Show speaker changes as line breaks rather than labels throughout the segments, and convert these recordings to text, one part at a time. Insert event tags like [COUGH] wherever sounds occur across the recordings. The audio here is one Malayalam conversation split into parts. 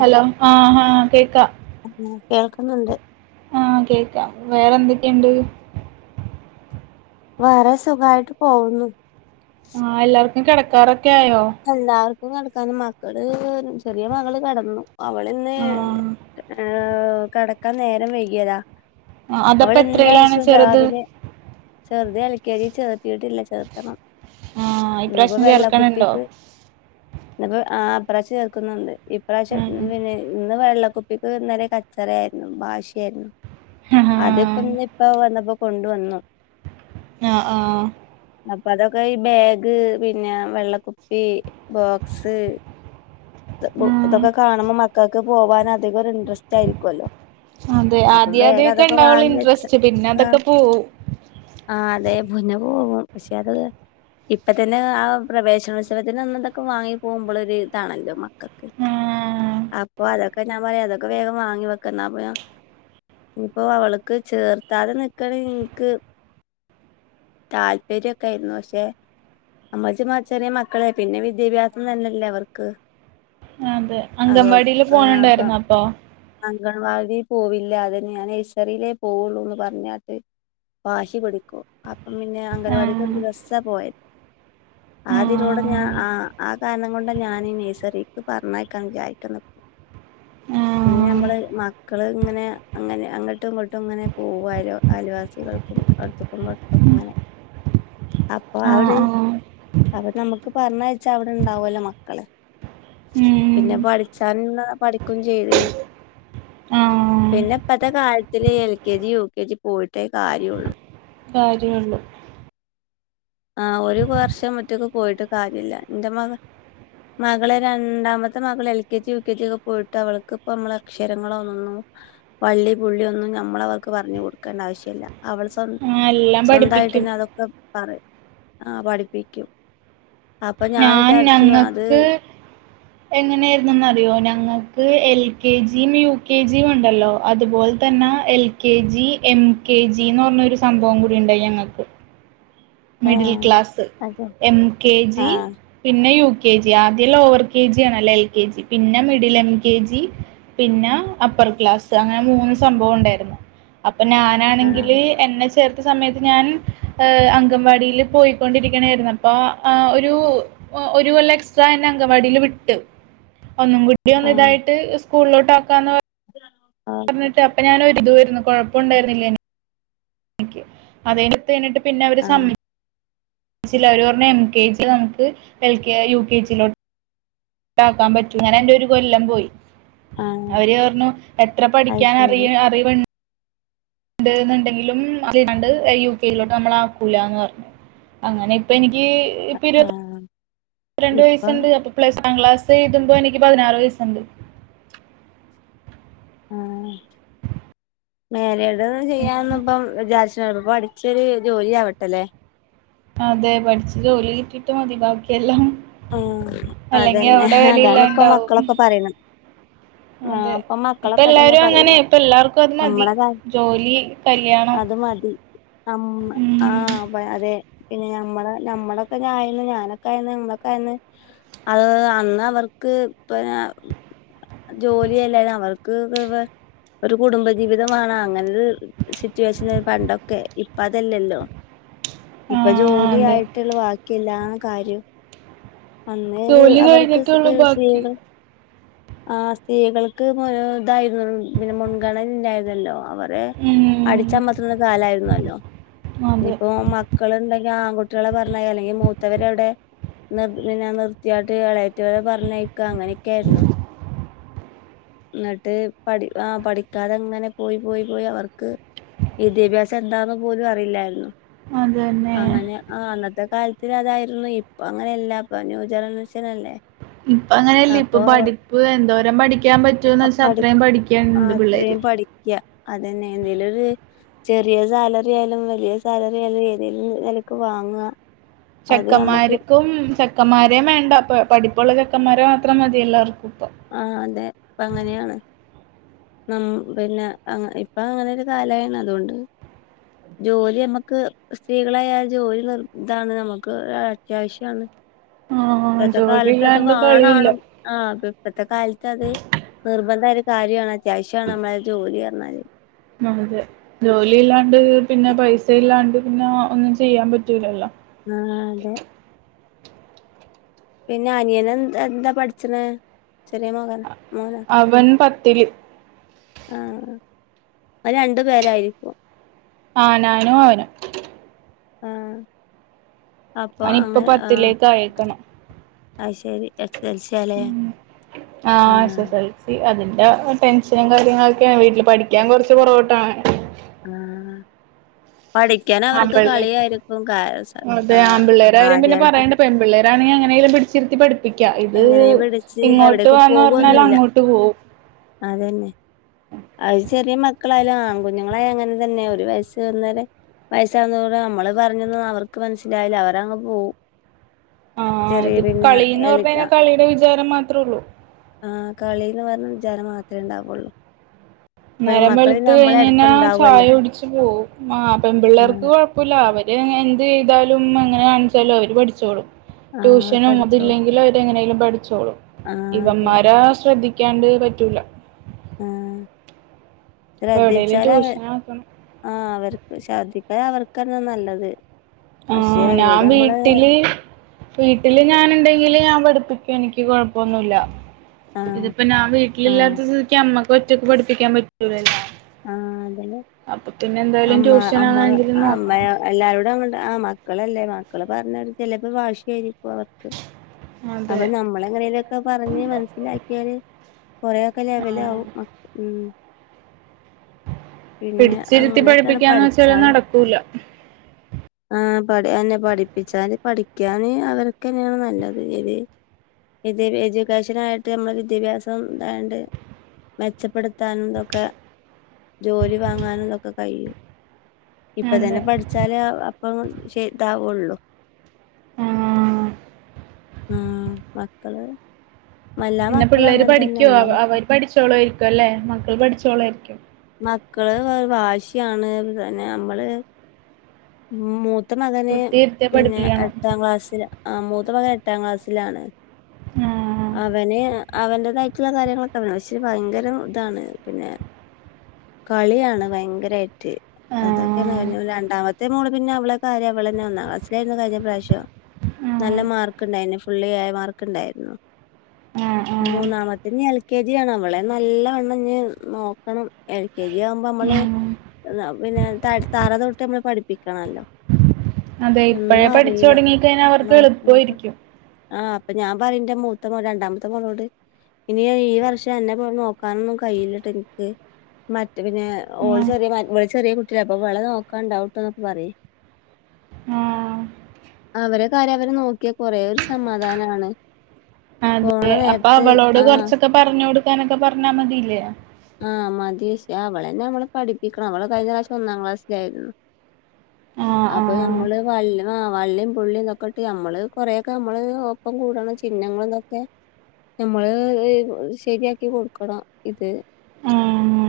ഹലോ, ആഹ് ആഹ് കേക്കാ
[UNINTELLIGIBLE] കേൾക്കുന്നുണ്ട്.
ആഹ്, കേക്കാം വേറെ എന്തൊക്കെണ്ട്?
വേറെ സുഖായിട്ട് പോകുന്നു.
ആഹ്, എല്ലാവർക്കും കെടക്കാറൊക്കെ ആയോ?
എല്ലാവർക്കും കെടക്കാന് മക്കള് ചെറിയ മകള് കെടന്നു. അവള്ന്ന്
ആഹ്
ഏയ് കെടക്കാൻ നേരം വൈകിയതാ.
ആഹ് അതപ്പ എത്രയിലാണ്
അവളെല്ലാസവും
ചെറുത്
രാവിലെ ചെർത് എൽ കെ ജി ചേർത്തീട്ടില്ല, ചേർത്തണം.
ആഹ്
ഇന്നപ്പോ
ഇപ്രാവശ്യം
വെള്ള
ചേർക്കണുണ്ടോ
കുപ്പിക്ക് ഇന്ന്പ്പോ ആഹ് ഇപ്രാവശ്യം ചേർക്കുന്നുണ്ട്. ഈപ്രാവശ്യം
ഉം
പിന്നെ ഇന്ന് വെള്ളക്കു പ്പിക്ക് ന്നലെ കച്ചറയായിര്ന്നു. വാശിയായിരുന്നു.
ആഹ്
അതിപ്പംന്ന്
ആഹ്
ഇപ്പ വന്നപ്പോ കൊണ്ടുവന്നു.
ആഹ്, ആഹ്
അപ്പൊ അതൊക്കെ ഈ ബേഗ് പിന്നെ വെള്ളക്കുപ്പി, ബോക്സ് തൊ ബു
ആഹ്
ഇതൊക്കെ കാണുമ്പൊം മക്കൾക്ക് പോവാനധികം ഒരു ഇൻഡ്രസ്റ്റായിരിക്കുവല്ലോ.
അതെ, ആദ്യാദ്യൊക്കെ ണ്ടാവൊള്ളൂ
വെച്ച
ഇൻഡ്രസ്റ്റ്. പിന്നെ അതൊക്കെ പോവു
ആഹ് അതെ പിന്നെ പോവും പക്ഷേ അത് ഇപ്പ തന്നെ ആ പ്രവേശനോത്സവത്തിൻ്റന്ന്തൊക്കെ വാങ്ങി പോവുമ്പളൊരു ഇതാണല്ലോ. കക്ക്
ആഹ്
അപ്പൊ അതൊക്കെ ഞാൻ പറയ അതൊക്കെ വേഗം വാങ്ങി വെക്കന്നാ പോ [UNINTELLIGIBLE] ഞ്ഞിപ്പൊ അവള്ക്ക് ചേർത്താതെ നിക്കണെൻക്ക് താല്പര്യൊക്കെ ആയ്രുന്നു. പക്ഷേ അമ്മച്ചിമ്മ ചെറിയ മക്കളെ പിന്നെ വിദ്യാഭ്യാസം തന്നെല്ലേ അവർക്ക്.
അതെ, അങ്കൻവാടില് പോണണ്ടായിരുന്നോ അപ്പൊ?
അങ്കൺവാടി പോവില്ല, അതന്ന്യാ നഴ്സറിയിലേ പോവുള്ളൂന്ന് പറഞ്ഞാട്ട് വാശി പിടിക്കൂ, അപ്പം പിന്നെ അംഗരവാടിക്ക് ഒരു
ആഹ്
ദിവസ പോയത്. അതിലൂടെ ഞാ
ആഹ്
ആഹ് ആ കാരണം കൊണ്ടാ ഞാന് നെഴ് പെറീക്ക് പർഞ്ഞയ്ക്കാ വിചാരിക്ക്ന്ന്
ആഹ്.
പിന്നെ ഞമ്മള് മക്കള്ങ്ങനെ അങ്ങനെ അങ്ങട്ടും ങ്ങട്ടും ങ്ങനെ പോവാലോ അയൽവാസികൾക്കും [UNINTELLIGIBLE] ക്കെങ്ങനെ
[INAUDIBLE]
അപ്പൊ ആ ഒര്
ആഹ് ആഹ്
അപ്പൊ നമുക്ക് പറഞ്ഞ് വെച്ചാ അവിടെണ്ടാവല്ലോ മക്കള്.
ഉം
പിന്നെ പഠിച്ചാല് ള്ള പഠിക്കും ചെയ്യും
ആഹ്
പിന്നെ ഇപ്പത്തെ കാലത്തില് L K G U K G പോയിട്ടേ കാര്യൊള്ളൂ.
കാര്യൊള്ളൂ.
ആഹ് ഒരു വർഷം ഒറ്റക്ക് പോയിട്ട് കാര്യല്ല. ഇന്റെ മക മകളെ രണ്ടാമത്തെ മകൾ L K G U K G ഒക്കെ പോയിട്ട് അവൾക്ക് ഇപ്പോ നമ്മൾ അക്ഷരങ്ങളൊന്നും വള്ളി പുള്ളി ഒന്നും നമ്മളവർക്ക് പറഞ്ഞ് കൊടുക്കണ്ട ആവശ്യല്ല. അവള് സ്വ
ആ എല്ലാം പഠിപ്പിക്കും
സ്വന്തായിട്ടന്നെ അതൊക്കെ പറിം. ആഹ് പഠിപ്പിക്കും. അപ്പൊ ഞാൻ വിചാരിച്ചു അത്
എങ്ങനെയായിരുന്നെന്നറിയോ ഞങ്ങൾക്ക് L K gym U K gym ഉണ്ടല്ലോ അതുപോൽ തന്നെ L K G M K G ന്ന് പറഞ്ഞൊരു സംഭവം കൂടി ഉണ്ട് ഞങ്ങൾക്ക്.
ആ
മിഡിൽ ക്ലാസ്
അതെ
എം കെ
ആ
ജി പിന്നെ യു കെ ജി. ആദ്യം ലോവർ കെ ജി ആണല്ലേ എൽ കെ ജി. പിന്നെ മിഡിൽ എം കെ ജി പിന്നെ അപ്പർ ക്ലാസ് അങ്ങനെ മൂന്ന് സംഭവം ഉണ്ടായിരുന്നു. അപ്പം ഞാ
ആ
നാണെങ്കില് എന്നെ ചേർത്തിയ സമയത്തു ഞാൻ ഏഹ് അം ങ്കംവാടിയില് പോയിക്കൊണ്ടിരിക്ക്ണേര്ന്നു അപ്പൊ ആ ഒരു ഒ ഒരു കൊല്ലം എക്സ്ട്രാ എന്നെ അങ്കവാടില് വിട്ട് ഒന്നും കൂ ടി
ആ
ഒന്ന് ഇതായിട്ട് സ്കൂളിലോട്ട് ആക്കാന്ന്
ആ
പർഞ്ഞിട്ട് അപ്പ ഞാന് ഒരുത്വായിരുന്നു കുഴപ്പ ഉണ്ടായ്രുന്നില്ല എ നിക്ക്. അത് കഴിഞ്ഞപ്പത്തേനൊട്ട് പിന്നെ അവര്
ആ
സമ് ച്ചില്ല. അവര് പർണ് എം കെ ജി നമുക്ക് L K U K G യിലോ ട്ടാക്കാൻ പറ്റൂ ഇങ്ങനെ എന്റെ ഒരു കൊല്ലം പോയി.
ആ
അവര് പർണു എത്ര
അത്
പഠിക്കാനറിയ
ശരി
അറിവ് ണ്ട് ന്ന്ണ്ടെങ്കിലും [UNINTELLIGIBLE] യു കെ യിലോട്ട് നമ്മൾ ആക്കൂലാന്ന് പർഞ്ഞു. അങ്ങനെ ഇപ്പ എനിക്ക്
അആഹ്
രണ്ട് വയസ്സുണ്ട് അപ്പൊ പ്ലസ് വൺ ക്ലാസ് എഴുതുമ്പോ എനിക്ക് പതിനാറ് വയസുണ്ട്.
ആഹ് മേരേഡൊന്നും ചെയ്യാനൊന്നും ഇപ്പം വിചാരിച്ച്ണൊള്ളു ഇപ്പ പഠിച്ചൊരു ജോലി ആവട്ട ലേ.
അതെ. പഠിച്ച് ജോലി കിട്ടിയിട്ട് മതി ബാക്കിയെല്ലാം.
ആഹ്
അല്ലെങ്കി
അതന്നെ
അവിടെ
അതാണ് ഇപ്പം
വിലയില്ലാണ്ടാവും
മക്കളൊക്കെ പറയ്ണത്. ആഹ്
അതെ
ഇപ്പം
ഇപ്പൊ
മക്കളൊക്കെ അതന്നെ
എല്ലാരും അങ്ങനെ
പറയ്ന്നെ.
ഇപ്പൊ എല്ലാർക്കും അത് മതി
നമ്മടെ കാര്
ജോലി കല്യാണം
അത് മതി അമ്
ഉം
ആഹ് അതെ പിന്നെ ഞമ്മള് ഞമ്മളൊക്കെഞായന്ന് ഞാനൊക്കെ ആയന്ന് നമ്മളൊ ക്കായന്ന് അത് അന്ന് അവർക്ക് പിനെ ജോലി അല്ലേന്നു അവർക്ക് [UNINTELLIGIBLE] ഒരു കുടുംബജീവിതം വേണം അങ്ങനൊര് സിറ്റുവേഷനേ പണ്ടൊക്കെ ഇപ്പ അതല്ലല്ലോ ഇപ്പ
ആഹ്
ജോലി
അതെ
ആയിട്ടൊള്ളു ബാക്കിയെല്ലാ കാര്യും. അന്ന് വ്
ജോലി
അവർക്ക്
കഴിഞ്ഞിട്ടുള്ളു
സ്
ബാക്കി
സ്ത്രീകൾ ആഹ് സ്ത്രീകൾക്ക് [UNINTELLIGIBLE] ഇതായിരുന്നു പിന്നെ മുൻഗണന ഇല്ലായിരുന്നല്ലോ അവർ റെ
ഉം
അടിച്ചമർത്തുന്ന കാലായിരുന്നല്ലോ.
അതെ
ഇനിപ്പോ മക്കള് ണ്ടെങ്കി ആൺകുട്ടിയേളെ പർഞ്ഞയ് അല്ലെങ്കി മൂത്തവരെ അവ്ടെ നിർ പിന്നെ നിർത്തിയാട്ട് ഇളയറ്റാളെ പർഞ്ഞയക്കാ അങ്ങനെയൊക്കെ ആയിരുന്നു. ഇന്നട്ട് പഠി ആഹ് പഠിക്കാതെ ങ്ങനെ പോയി പോയി പോയി അവർക്ക് വിദ്യാഭ്യാസം എന്താന്ന് പോലും അറിയില്ലായിരുന്നു.
അതന്നെ
അങ്ങനെ ആ അന്നത്തെ കാലത്ത് അതായിരുന്നു ഇപ്പ അങ്ങനെയല്ല ഇപ്പ ന്യൂ ജനറേഷൻ അല്ലേ
ഇപ്പ അങ്ങനെയല്ല ഇപ്പൊ
അപ്പൊ
പഠിപ്പ് എന്തോരം പഠിക്കാൻ പറ്റൂന്ന് വെച്ച അത്രയും പഠിക്കണുണ്ട് പിള്ളേര്
യ അതന്നെ എന്തെലൊര് ചെറിയ സാലറി ആയാലും വലിയ സാലറി ആയാലും ഏതേലും നിലക്ക് വാങ്ങുക അത് നമ്മുക്ക്
ചെക്കന്മാര്ക്കും ചെക്കന്മാരേം വേണ്ട അപ്പ പഠിപ്പുള്ള ചെക്കന്മാരെ മാത്രംമതി എല്ലാവർക്കും ഇപ്പം
ആഹ് അതെ ഇപ്പൊങ്ങനെയാണ് ന്ന പിന്നെ ഇപ്പൊ അങ്ങനൊരു കാലാണ് അതുകൊണ്ട് ജോലി നമ്മക്ക് സ്ത്രീകളായ ജോലി നിർ ഇതാണ് നമുക്ക് അത്യാവശ്യാണ്
ആഹ്
ഇപ്പൊത്തെ
ജോലി
കാലത്ത് അത്
ഇല്ലാണ്ട് കളിയില്ല
വാണാണ് ആഹ ഇപ്പത്തെ കാലത്തത് നിർബന്ധായൊരു കാര്യാണ് അത്യാവശ്യാണ് നമ്മളെ ജോലിന്ന് പറഞ്ഞാല്
അതെ ജോലില്ലാണ്ട് പിന്നെ പൈസല്ലാണ്ട് പിന്നെ ഒന്നും ചെയ്യാൻ പറ്റൂലല്ലോ
ആഹ് അതെ പിന്നെ അനിയെനെന്താ പഠിച്ചണ് ചെറിയ മകൻ മോന
അവൻ പത്തില്
ആ അ രണ്ടു പേരായിരിക്കും
ആനാനും അവന
ആഹ്
അവനിപ്പം പത്തിലേക്ക് അയേക്കണ്
അയ്ശരി എസ് എൽ സി ആല്ലേ
ഉം ആഹ് എസ് എസ് എൽ സി അതിന്റെ ടെൻഷനും കാര്യങ്ങളൊക്കെയാണ് വീട്ടിൽ പഠിക്കാൻ കുറച്ച് പുറകോട്ടാണ്
ആ പഠി ഠിക്കാനവർക്ക്
ആമ്പിള്ളേ
കളിയായിരിക്കും ആ കാര്യായിട്ട്
പെൺ പിള്ളേരാണെങ്കി എങ്ങനെയെലും പിടിച്ചിരുത്തി പഠിപ്പിക്ക് ഠിപ്പിക്കാം ഇത്
എങ്ങനെ പിടിച്ച്
ഇങ്ങോട്ട്
എവിടേക്ക്
വാന്ന് പറഞ്ഞാൽ
പോകൊന്നുല്ല
അങ്ങോട്ട് പോവും
അതന്നെ അത് ചെറിയ മക്കളായാലും ആൺകുഞ്ഞുങ്ങളായ അങ്ങനെ തന്നെ ഒരു വയസ്സ് ആവ്ന്നേരെ വൈസാകുന്നോടെ നമ്മള് പറഞ്ഞൊന്നും അവർക്ക് മനസ്സിലാവില്ല അവരങ്ങ് പോവും
ആ
ചെറിയ
അത്
പിന്നെ
കളിന്ന്
എൽ
പറഞ്ഞഴിഞ്ഞാൽ കളീടെ വിചാരം മാത്രേള്ളൂ
ആ കളിന്ന് പറഞ്ഞ വിചാരം മാത്രെ ഉണ്ടാവുള്ളൂ
നേരം
പെൺമക്കള്
വെളുത്ത്
നമ്മളെ
കഴിഞ്ഞാ
അടുത്തുണ്ടാവല്ലോ
ചായകുടിച്ച് പോവും ആ പെൺ പിള്ളേർക്ക്
ആഹ്
കൊഴപ്പ അപ്പല്ല അവര് എന്ത് ചെയ്താലും എങ്ങനെ കാണിച്ചാലും അവര് പഠിച്ചോളും
ആഹ്
ട്യൂഷനും
പഠിച്ചോളും
അതില്ലെങ്കിലും അവരെങ്ങനെങ്കിലും പഠിച്ചോളും
ആഹ് അതെ
ഇവന്മാരാ ശ്രദ്ധിക്ക ക്കാണ്ട് പറ്റൂല്ല
ആ
അപ്പൊ എവിടെലും
ശ്രദ്ധിച്ചാലവര്
ട്യൂഷനാക്കണം
ആ അവർക്ക് ശ്രദ്ധിച്ച അവർക്കെന്നെ നല്ലത്
ആ
പക്ഷെ
ഞാൻ
അവരോട് നമ്മള്
വീട്ടില് വീട്ടില് ഞാനുണ്ടെങ്കില് ഞാൻ പഠിപ്പിക്കും എനിക്ക് കൊഴപ്പൊന്നുല്ല
ആഹ്
ഇതിപ്പോ ഞാൻ
ആഹ്
വീട്ടിലില്ലാത്ത സ്ഥിതിക്ക് അമ്മക്ക് ഒറ്റക്ക് പഠിപ്പിക്കാൻ പറ്റൂലല്ലോ
ആഹ് അതന്നെ
അപ്പൊ പിന്നെ എന്തായാലും
അമ്മ
ട്യൂഷൻ
അമ്മ
അങ്ങനെ എങ്കിലും
അമ്മ
നോക്കണം
എല്ലാരോടും അങ്ങണ്ട് ആ മക്കളല്ലേ മക്കള് പറഞ്ഞ ചിലപ്പോ ഭാഷിയായിരിക്കും അവർക്ക് അപ്പൊ
അതെ
നമ്മളെങ്ങനെങ്കിലൊക്കെ പറഞ്ഞ് മനസ്സിലാക്കിയാല് കൊറെയൊക്കെ ലെവലാവും
ആ
ഉം പിന്നെ
പിടിച്ചിരുത്തി
അങ്ങനെയൊക്കെയാണ്
പഠിപ്പിക്കാന്ന് വെച്ചാല്
പഠിച്ചാല്
നടക്കൂല
ആഹ് പഠി അതെന്നെ പഠിപ്പിച്ചാന് പഠിക്ക്യാന് അവരൊക്കെന്നെയാണ് നല്ലത് ഇത് ഇത് എജൂക്കേഷനായിട്ട് ഞമ്മള് വിദ്യാഭ്യാസം തായാണ്ട് മെച്ചപ്പെട്ത്താനും തൊക്കെ ജോലി വാങ്ങാനും തൊക്കെ കഴിയും ഇപ്പ
അതെ
തന്നെ പഠിച്ചാല് അപ്പം ശെ താവാെള്ളു
ആഹ്
ആഹ് മക്കള് എല്ലാ മക്കളും അങ്ങൻ തന്നെ മ്മളെ മ
പഠിച്ചോളുവായ്രിക്കു അല്ലേ മക്കൾ പഠിച്ചോളുവായ്രിക്കും
മക്കള് വാശ്യാണ് തെന്നെ അമ്മള് ഉം മൂത്ത മകന്
കുത്തിയിരുത്തി
പിന്നെ
പഠിപ്പിക്കണം
എട്ടാം ക്ലാസ്സില ആഹ് മൂത്ത മകൻ എട്ടാം ക്ലാസ്സിലാണ്
ആഹ്
അവന് അവെന്റെതായ്റ്റ് ള്ള കാര്യങ്ങളൊക്കെ അവനാണ് പക്ഷെ ഭയങ്കരം താണ് പിന്നെ കളിയാണ് ഭയെങ്കെരായ് റ്റ് അതൊക്കെയാണ്
ആഹ്
[UNINTELLIGIBLE] രണ്ടാമത്തെ മോള് പിന്നെ അവെളെ കാര്യം അവളെന്നെ ഒന്നാം ക്ലാസ്സ്ലായ്ര്ന്നു കയ്ഞ്ഞ പ്രാശ്യം നല്ല
ആഹ്
മാർക്ക്ണ്ടായ്ന് ഫുള്ള് എ മാർക്ക്ണ്ടായ്ര്ന്നു
ആഹ്
മൂന്നാമത്തെഞ്ഞ് എൽ കെ ജി ആണ് അവളെ നല്ലവണ്ണംഞ്ഞ് നോ ക്കണം എൽ കെ ജി ആവുമ്പ അമ്മള്
ആഹ് ഉം
[UNINTELLIGIBLE] പിന്നെ ത തറ തൊട്ട് ഞമ്മള് പഠിപ്പിക്കണല്ലോ
അതെ ഇപ്പഴേ
ഒന്നും അറിയില്ല
പഠിച്ചാെടങ്ങിക്കഴിഞ്ഞാ അവർക്ക് എൾപ്പവായ്രിക്കും
പ്പൊ ഞാം പറിം ന്റെ മൂത്ത മോ രണ്ടാംത്തെ മോളോട് ഇനി ഈ വർഷം അന്നെ പോ നോക്കാനൊന്നും കയ്യില്ലട്ടൻക്ക് മറ്റ് പിന്നെ ഓള്
ഉം
ചെറി മ വെള് ചെറ്യേ കുട്ട്യല്ലെ അപ്പൊ വെളെ നോക്കാണ്ടാവുട്ടോന്നൊക്കെ പറ്യേ
ആഹ്
അവരെ കാര്യം അവര് നോക്ക്യാ കൊറേ ഒര് സമാധാനാണ് പോണ
അതെ അപ്പൊ
നേരത്ത്
അവളോട്
ആഹ്
കൊറച്ചൊക്കെ പറഞ്ഞ് കൊട്ക്കാനൊക്കെ പർഞ്ഞാ മതീലേ
ആഹ് മതി ക്ഷെ അവളെന്നെ മ്മള് പഠിപ്പിക്കണം അവള് കഴിഞ്ഞറാശ്യം ഒന്നാം ക്ലാസ്സ്ലായ്ര്ന്നു
ആഹ്
അപ്പൊ
ആഹ്
ഞമ്മള് വൽ ആഹ് വള്ളിം പുള്ളിം തൊക്കെ ത് ഞമ്മള് കൊറേ ഒക്കെ അമ്മള് ഒപ്പം കൂടണം ചിന്നങ്ങളും തൊക്കെ ഞമ്മള് ശെര്യാക്കി കൊട്ക്കണം ഇത്
ആഹ്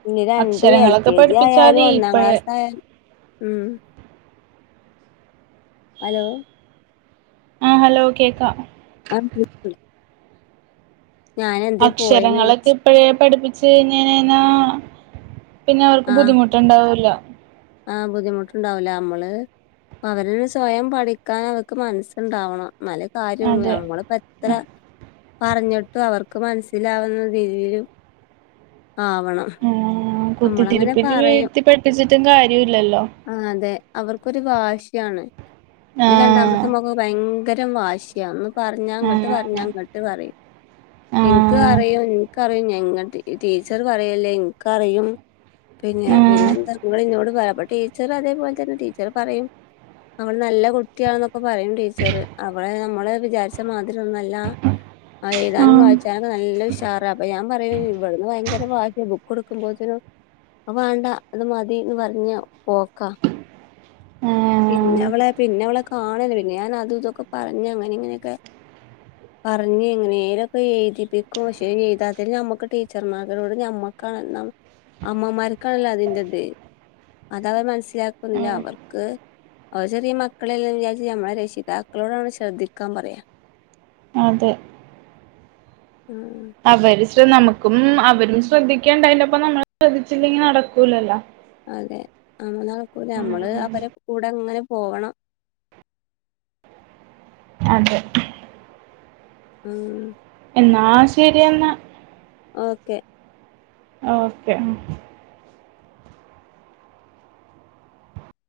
പിന്നെ രണ്ടും എൽ
അക്ഷരങ്ങളൊക്കെ
കെ ജി
പഠിപ്പിച്ചാ
ആയാലും
മതി
ഒന്നാം
ഇപ്പഴേ
ക്ലാസായാലും ഉം അലോ
ആഹ് ഹലോ കേക്കാ
[UNINTELLIGIBLE] ഞാനെന്തേ പോയെന്ന്
അക്‌ഷരങ്ങളൊക്കെ
വിചാരിച്ച്
പ്പഴേ പഠിപ്പിച്ച് കഴിഞ്ഞെഞ്ഞെയ്ഞ്ഞാ പിന്നെ അവർക്ക് ബുദ്ധിമുട്ട്ണ്ടാവൂല്ല
ആഹ് ബുദ്ധിമുട്ട്ണ്ടാവൂല അമ്മള് അവരൊരു സ്വയം പഠിക്കാനവക്ക് മൻസ്ണ്ടാവണം ന്നാലെ കാര്യാെള്ളൂ
അതെ
ഞമ്മള് പ്പെ ത്ര പറഞ്ഞിട്ടും അവർക്ക് മനസ്സിലാവ്ന്ന രീതീലും ആവണം നമ്മളങ്ങനെ
കുത്തിത്തിര്പ്പിന് വേണ്ടി പഠ്പ്പിച്ചിട്ടും കാര്യൊല്ലല്ലോ
ആഹ് അതെ അവർക്കൊരു വാശ്യാണ് ന്റെ
ആഹ്
രണ്ടാമത്തെ മോക്കൊകെ ഭയങ്കരം വാശി യാന്ന് പർഞ്ഞാ അങ്ങട്ട് പർഞ്ഞാ
ആഹ്
ഇങ്ങട്ട് പറിം ഇൻക്ക്
ആഹ്
അറിയും ഇൻക്കറിയും ഞെങ്ങെട്ട് ഈ ടീച്ചർ പറയല്ലേ ഇൻക്കറിയും പിന്നെ
ആഹ്
പിന്നെന്താ ങ്ങളിന്നോട് പാ അപ്പ ടീ ച്ചറതേപോൽതന്നെ ടീച്ചറ് പറയും അവൾ നല്ല കുട്ടിയാന്നൊക്കെ പറയും ടീച്ചറ് അവളെ നമ്മളെ വിചാര്ച്ച മാതിര്യൊന്നു അല്ലാ ആഹ് എയ്താനും വായ്ച്ചാനൊക്കെ നല്ല ഉഷാറാ അപ്പൊ ഞാൻ പറയും ഇവട്ന്ന് ഭയങ്കര വാശ്യാ ബുക്ക്ട്ക്കുമ്പോത്തിനും അഹ് വേണ്ട ഇത് മതി ന്ന് പർഞ്ഞ് പോക്കാ പിന്നെ
ആഹ്
അവളെ പിന്നെ അവളെ കാണലേന്നെ പിന്നഞാ അതുതൊക്കെ പറഞ്ഞ് അങ്ങനിം ഇങ്ങനിക്കെ
[UNINTELLIGIBLE]
പറഞ്ഞ് എങ്ങനെലൊക്കെ എഴുതിപ്പിക്കും പക്ഷേ എയ്താത്തേന് ഞമ്മക്ക് ടീച്ചർമാരരോട് ഞമ്മക്കാ ണം അമ്മമാര്ക്കാണല്ലോ അതിന്റത് അതവർ മനസ്സിലാക്കുന്നില്ല
ആഹ്
അവർക്ക് അവര് ചെറിയ മക്കളെല്ലെന്ന് വിചാര്ച്ചി ഞമ്മളെ രക്ഷിതാക്കളോടാണ് ശ്രദ്ധിക്കാം പറയാ
അതെ
ആഹ്
അവര് ശ്ര നമുക്കും അവരും ശ്രദ്ധിക്കണ്ടയ്ന്റെപ്പം നമ്മൾ ശ്രദ്ധിച്ചില്ലെങ്കി നടക്കൂലല്ലോ
അതെ അമ്മ നമ്മള്
ഉം
അവരെ കൂടെ അങ്ങനെ പോകണം
അതെ
ആ
എന്നാ ശരിയെന്ന
ഓക്കേ
ഓക്കെ ഉ